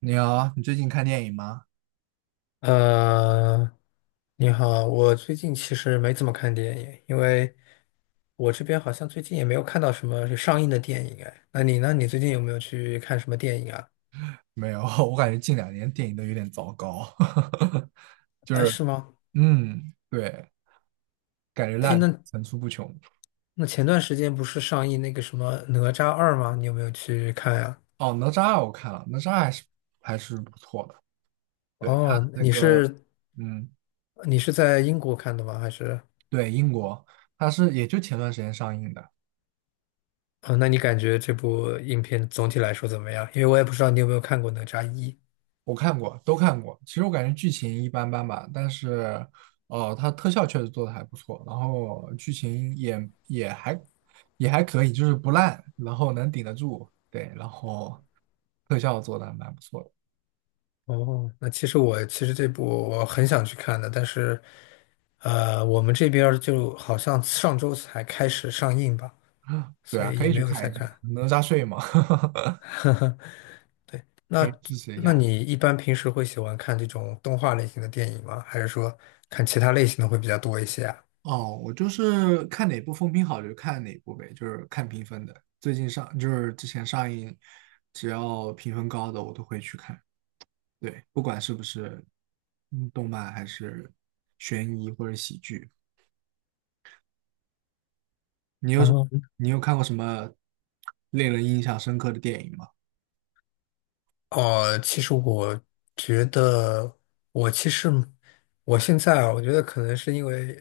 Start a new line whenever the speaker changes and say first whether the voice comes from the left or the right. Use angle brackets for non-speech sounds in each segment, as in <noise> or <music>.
right: 你好，你最近看电影吗？
left: 呃，你好，我最近其实没怎么看电影，因为我这边好像最近也没有看到什么上映的电影哎。那你呢？你最近有没有去看什么电影啊？
right: 没有，<laughs> 我感觉近两年电影都有点糟糕，<laughs> 就
left: 哎，
right: 是，
left: 是吗？
right: 对，感觉
left: 哎，
right: 烂片
left: 那
right: 层出不穷。
left: 那前段时间不是上映那个什么《哪吒二》吗？你有没有去看呀？
right: 哦，哪吒我看了，哪吒还是不错的。对，他
left: 哦，
right: 那
left: 你
right: 个，
left: 是
right: 嗯，
left: 你是在英国看的吗？还是？
right: 对，英国，他是也就前段时间上映的。
left: 哦，那你感觉这部影片总体来说怎么样？因为我也不知道你有没有看过《哪吒一》。
right: 我看过，都看过。其实我感觉剧情一般般吧，但是，它特效确实做的还不错，然后剧情也还可以，就是不烂，然后能顶得住。对，然后特效做的还蛮不错的。
left: 哦，其实我这部我很想去看的，但是，我们这边儿就好像上周才开始上映吧，
right: <laughs> <sucks teeth> 对
left: 所
right: 啊，
left: 以
right: 可
left: 也
right: 以
left: 没
right: 去
left: 有
right: 看
left: 再
right: 一下
left: 看。
right: 《哪吒睡》嘛，
left: <laughs>
right: <laughs> 可以
left: 那
right: 支持一
left: 那
right: 下。
left: 你一般平时会喜欢看这种动画类型的电影吗？还是说看其他类型的会比较多一些啊？
right: 哦，我就是看哪部风评好就看哪部呗，就是看评分的。最近上就是之前上映，只要评分高的我都会去看。对，不管是不是动漫还是悬疑或者喜剧，你有什
left: 哦。
right: 你有看过什么令人印象深刻的电影吗？
left: 哦，觉得，其实我现在啊，我觉得可能是因为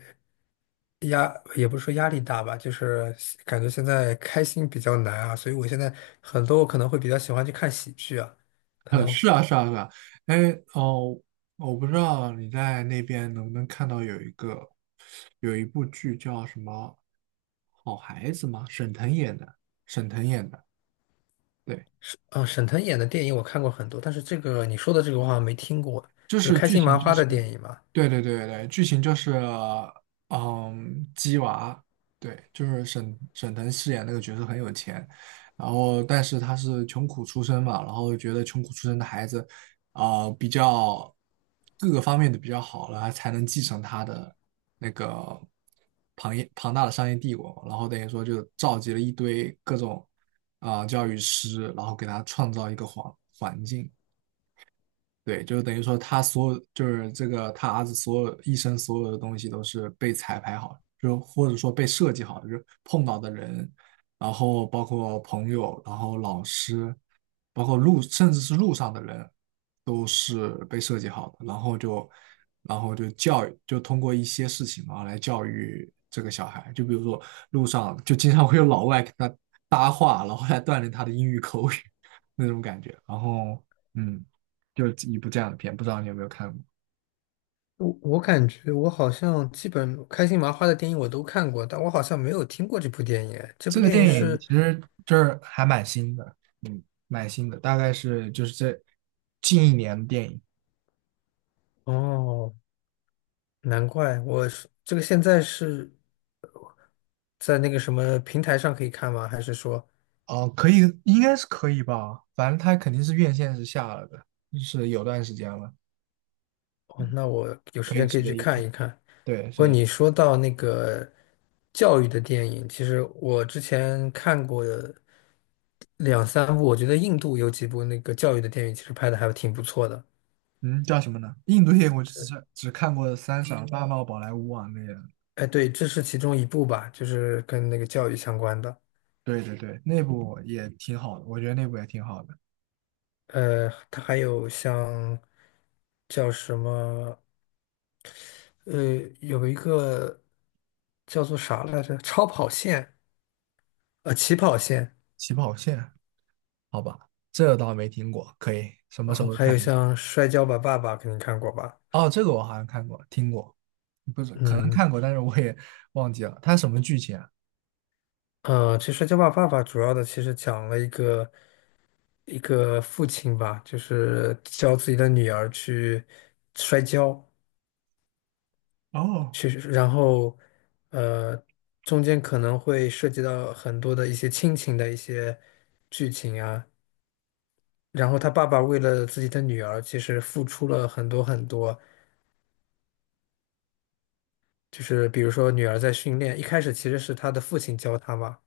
left: 压，也不是说压力大吧，就是感觉现在开心比较难啊，所以我现在很多我可能会比较喜欢去看喜剧啊，
right: <laughs>
left: 可能
right: 是啊,是啊,是啊。哎，哦，我不知道你在那边能不能看到有一部剧叫什么《好孩子》吗？沈腾演的，对，
left: 是嗯，沈腾演的电影我看过很多，但是这个你说的这个我好像没听过，
right: 就
left: 就是
right: 是
left: 开
right: 剧
left: 心
right: 情
left: 麻
right: 就
left: 花
right: 是。
left: 的电影嘛。
right: 对，剧情就是，鸡娃，对，就是沈腾饰演那个角色很有钱，然后但是他是穷苦出身嘛，然后觉得穷苦出身的孩子，比较各个方面的比较好了，才能继承他的那个庞大的商业帝国，然后等于说就召集了一堆各种教育师，然后给他创造一个环境，对，就等于说他所有，就是这个他儿子所有一生所有的东西都是被彩排好，就或者说被设计好，就是碰到的人，然后包括朋友，然后老师，包括路，甚至是路上的人，都是被设计好的，然后就教育，就通过一些事情啊来教育这个小孩，就比如说路上就经常会有老外跟他搭话，然后来锻炼他的英语口语 <laughs> 那种感觉，嗯。就是一部这样的片，不知道你有没有看过？
left: 我感觉我好像基本开心麻花的电影我都看过，但我好像没有听过这部电影。这
right: 这
left: 部
right: 个
left: 电影
right: 电影
left: 是
right: 其实就是还蛮新的，嗯，蛮新的，大概是就是这近一年的电影
left: 哦，难怪我是这个现在是在那个什么平台上可以看吗？还是说，
right: 哦，可以，应该是可以吧，反正它肯定是院线是下了的，就是有段时间了，
left: 哦，那我有时
right: 可以
left: 间可
right: 值
left: 以
right: 得
left: 去
right: 一
left: 看
right: 看。
left: 一看。
right: 对，
left: 不过
right: 所以，
left: 你说到那个教育的电影，其实我之前看过的两三部，我觉得印度有几部那个教育的电影，其实拍的还挺不错的。
right: 嗯，叫什么呢？印度电影我只看过《三傻大闹宝莱坞》啊那个，
left: 哎，对，这是其中一部吧，就是跟那个教育相关的。
right: 对，那部也挺好的，我觉得那部也挺好的，
left: 呃，它还有像叫什么？呃，有一个叫做啥来着？超跑线，呃，起跑线，
right: 《起跑线》好吧，这倒没听过，可以什么
left: 啊，
right: 时候
left: 还
right: 看
left: 有
right: 一下？
left: 像《摔跤吧，爸爸》，肯定看过吧？
right: 哦，这个我好像看过，听过，不是，可能
left: 嗯，
right: 看过，但是我也忘记了，它什么剧情啊？
left: 呃，其实《摔跤吧，爸爸》主要的其实讲了一个父亲吧，就是教自己的女儿去摔跤，
right: 哦，
left: 去，然后呃，中间可能会涉及到很多的一些亲情的一些剧情啊。然后他爸爸为了自己的女儿，其实付出了很多很多，就是比如说女儿在训练，一开始其实是她的父亲教她嘛，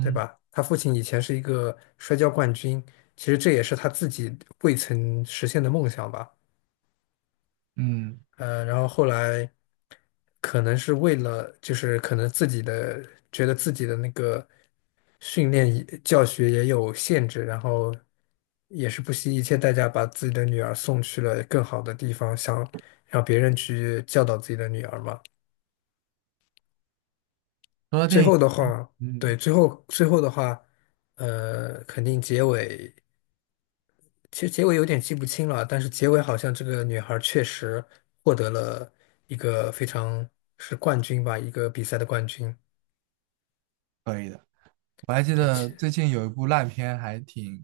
left: 对吧？她父亲以前是一个摔跤冠军，其实这也是她自己未曾实现的梦想吧。
right: 嗯，
left: 呃，然后后来可能是为了，就是可能自己的觉得自己的那个训练也教学也有限制，然后也是不惜一切代价把自己的女儿送去了更好的地方，想让别人去教导自己的女儿嘛。
right: 说到
left: 最
right: 电影
left: 后的
right: 啊，
left: 话，
right: 嗯，
left: 对，最后的话，呃，肯定结尾，其实结尾有点记不清了，但是结尾好像这个女孩儿确实获得了一个非常是冠军吧，一个比赛的冠军。
right: 可以的。我还记
left: 对，
right: 得
left: 其
right: 最近有一部烂片，还挺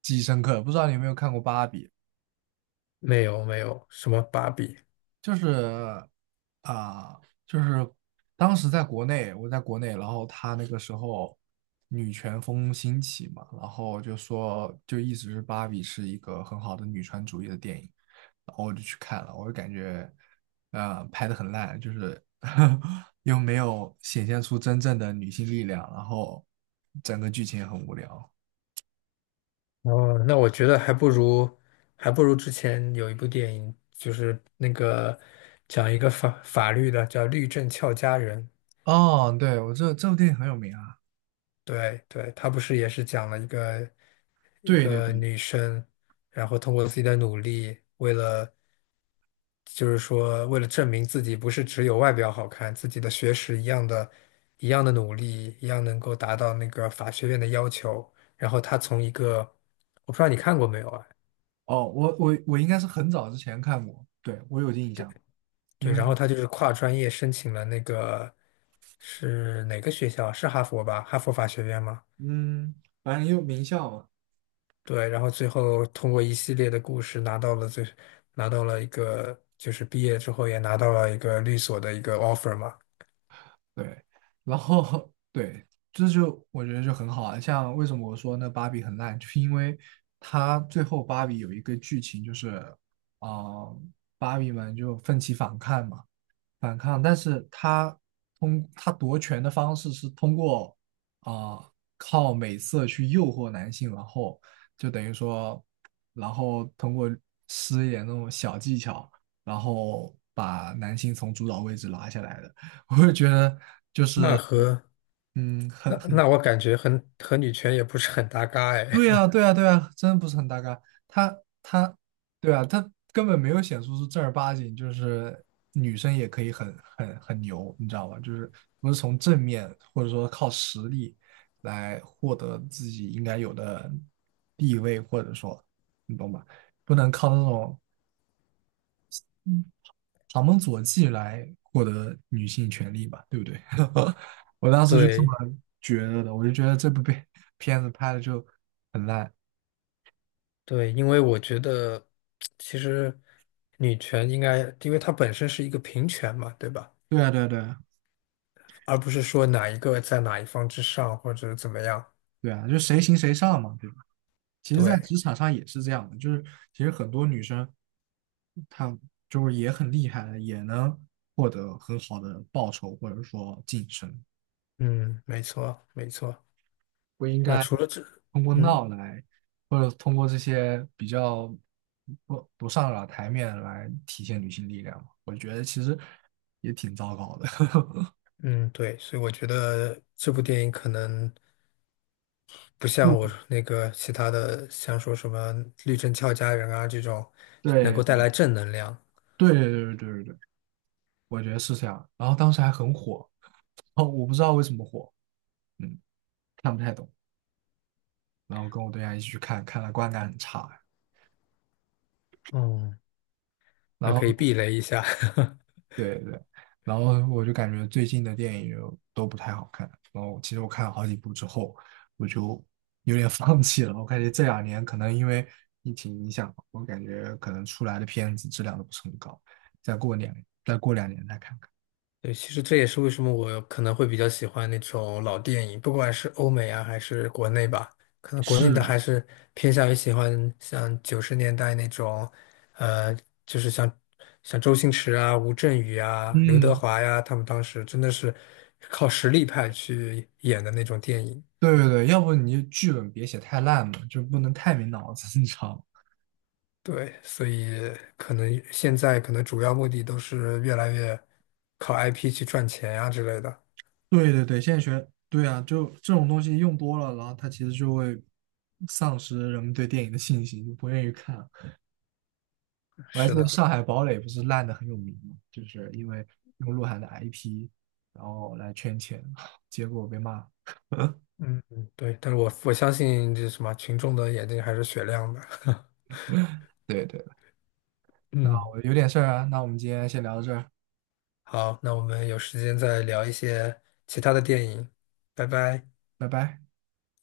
right: 记忆深刻，不知道你有没有看过《芭比》？
left: 没有没有什么芭比。
right: 就是啊、就是当时在国内，我在国内，然后他那个时候女权风兴起嘛，然后就说就一直是芭比是一个很好的女权主义的电影，然后我就去看了，我就感觉拍的很烂，就是 <laughs> 又没有显现出真正的女性力量，然后整个剧情也很无聊。
left: 哦，那我觉得还不如之前有一部电影，就是那个讲一个法法律的，叫《律政俏佳人》。
right: 哦，对，我这部电影很有名啊。
left: 对对，他不是也是讲了一个一
right: 对对
left: 个
right: 对。
left: 女生，然后通过自己的努力，为了就是说为了证明自己不是只有外表好看，自己的学识一样的，一样的努力，一样能够达到那个法学院的要求。然后她从一个我不知道你看过没有啊？
right: 哦，我应该是很早之前看过，对，我有印象，因
left: 对，
right: 为
left: 然后她就是跨专业申请了那个是哪个学校？是哈佛吧？哈佛法学院吗？
right: 嗯，反正也有名校嘛，
left: 对，然后最后通过一系列的故事拿到了最，拿到了一个就是毕业之后也拿到了一个律所的一个 offer 嘛。
right: 对，然后 <laughs> 对，这就我觉得就很好啊。像为什么我说那芭比很烂，就是因为它最后芭比有一个剧情就是，啊、芭比们就奋起反抗嘛，反抗，但是他夺权的方式是通过啊、呃靠美色去诱惑男性，然后就等于说，然后通过施一点那种小技巧，然后把男性从主导位置拉下来的。<laughs> 我就觉得就
left: 那
right: 是
left: 和那
right: 很
left: 那我感觉和女权也不是很搭嘎哎。
right: 对啊，
left: <laughs>
right: 对啊，对啊，真的不是很大嘎。他他，对啊，他根本没有显示出正儿八经，就是女生也可以很牛，你知道吧？就是不是从正面或者说靠实力来获得自己应该有的地位，或者说你懂吧？不能靠那种嗯旁门左技来获得女性权利吧，对不对？<laughs> 我当时就这
left: 对
right: 么觉得的，我就觉得这部片 <laughs> 片子拍的就很烂。
left: 对，因为我觉得其实女权应该，因为它本身是一个平权嘛，对吧？
right: 对啊，对啊，对啊
left: 而不是说哪一个在哪一方之上或者怎么样。
right: 对啊，就谁行谁上嘛，对吧？其实，在
left: 对，
right: 职场上也是这样的，就是其实很多女生，她就是也很厉害的，也能获得很好的报酬或者说晋升，
left: 嗯，没错没错。
right: 不应
left: 那
right: 该
left: 除了这，
right: 通过
left: 嗯。
right: 闹来，或者通过这些比较不上了台面来体现女性力量嘛。我觉得其实也挺糟糕的。<laughs>
left: 嗯，对，所以我觉得这部电影可能不像我那个其他的，像说什么《绿灯俏佳人》啊这种，能够带
right: 对
left: 来正能量。
right: 对对对，我觉得是这样。然后当时还很火，<laughs> 哦，我不知道为什么火，嗯，看不太懂。然后跟我对象一起去看，看了，观感很差。
left: 嗯，
right: 然
left: 那可以
right: 后
left: 避雷一下。<laughs>
right: 对对，然后我就感觉最近的电影就都不太好看。然后其实我看了好几部之后，我就 <laughs> 有点放弃了。我感觉这两年可能因为疫情影响，我感觉可能出来的片子质量都不是很高。再过两再过两年再看看。
left: 对，其实这也是为什么我可能会比较喜欢那种老电影，不管是欧美啊还是国内吧，可能国内
right: 是
left: 的
right: 的，
left: 还是偏向于喜欢像90年代那种，呃，就是像像周星驰啊、吴镇宇啊、刘德
right: 嗯，
left: 华呀，他们当时真的是靠实力派去演的那种电影。
right: 对，要不你就剧本别写太烂了，就不能太没脑子，你知道吗？
left: 对，所以可能现在可能主要目的都是越来越靠 IP 去赚钱呀、之类的。
right: 对，现在学，对啊，就这种东西用多了，然后它其实就会丧失人们对电影的信心，就不愿意看了我还记
left: 是
right: 得
left: 的。
right: 《上海堡垒》不是烂的很有名嘛，就是因为用鹿晗的 IP，然后来圈钱，<laughs> 结果被骂。<laughs>
left: 嗯，嗯对，但是我相信这什么群众的眼睛还是雪亮的。<laughs>
right: 对，那
left: 嗯，
right: 我有点事儿啊，那我们今天先聊到这儿，
left: 好，那我们有时间再聊一些其他的电影，拜拜。
right: 拜拜。